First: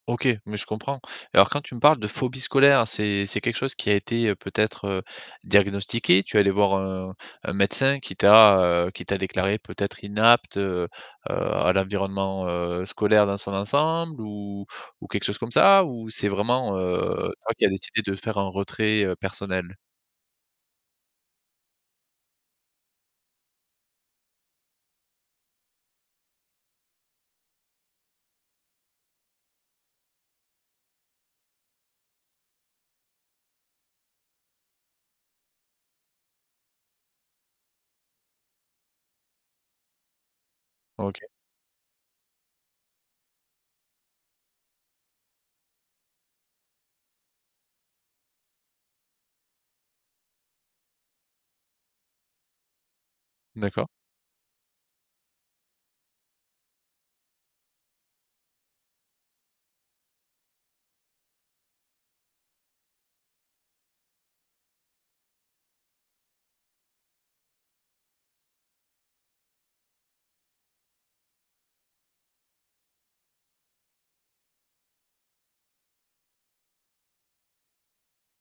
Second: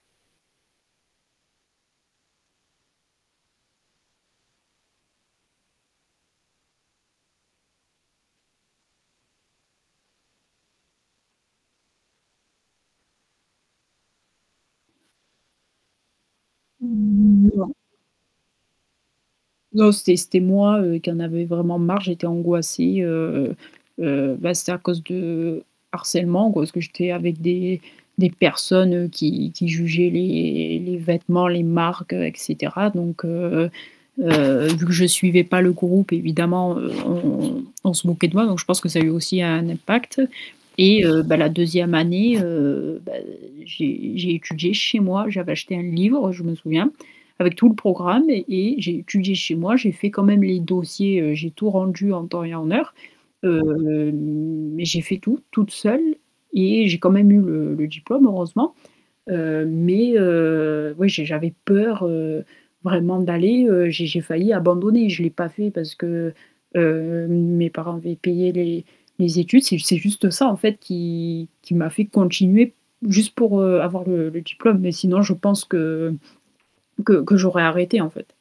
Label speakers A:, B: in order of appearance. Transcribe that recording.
A: OK, mais je comprends. Alors quand tu me parles de phobie scolaire, c'est c'est quelque chose qui a été peut-être, heu, diagnostiqué? Tu es allée voir un un médecin qui t'a, heu, qui t'a déclarée peut-être inapte, heu, heu, à l'environnement, heu, scolaire dans son ensemble ou ou quelque chose comme ça ou c'est vraiment, heu,
B: Mmh
A: toi qui a
B: non.
A: décidé de faire un retrait, heu, personnel?
B: Non, c'était c'était moi, heu, qui en avait vraiment marre, j'étais angoissée, heu, heu, bah, c'était à cause de harcèlement, g ce que j'étais avec des des personnes qui qui jugeaient les les vêtements, les marques, et cetera, donc heu, heu, vu que je suivais pas le groupe évidemment, heu, on on se moquait de moi, donc je pense que ça a eu aussi un impact et
A: OK.
B: heu, bah, la 2e année, heu, bah, j'ai j'ai étudié chez moi, j'avais acheté un livre, je me souviens, avec tout le programme et j'ai étudié chez moi, j'ai fait quand même les dossiers, heu, j'ai tout rendu en temps et en heure, heu,
A: D'accord.
B: mais j'ai fait tout toute seule et j'ai quand même eu le le diplôme heureusement, heu, mais heu, oui j'ai j'avais peur, heu, vraiment d'aller, heu, j'ai j'ai failli abandonner, je l'ai pas fait parce que, heu, mes parents avaient payé les les études, c'est c'est juste ça en fait qui qui m'a fait continuer p juste pour, heu, avoir le le diplôme, mais sinon je pense que que que j'aurais arrêté en fait.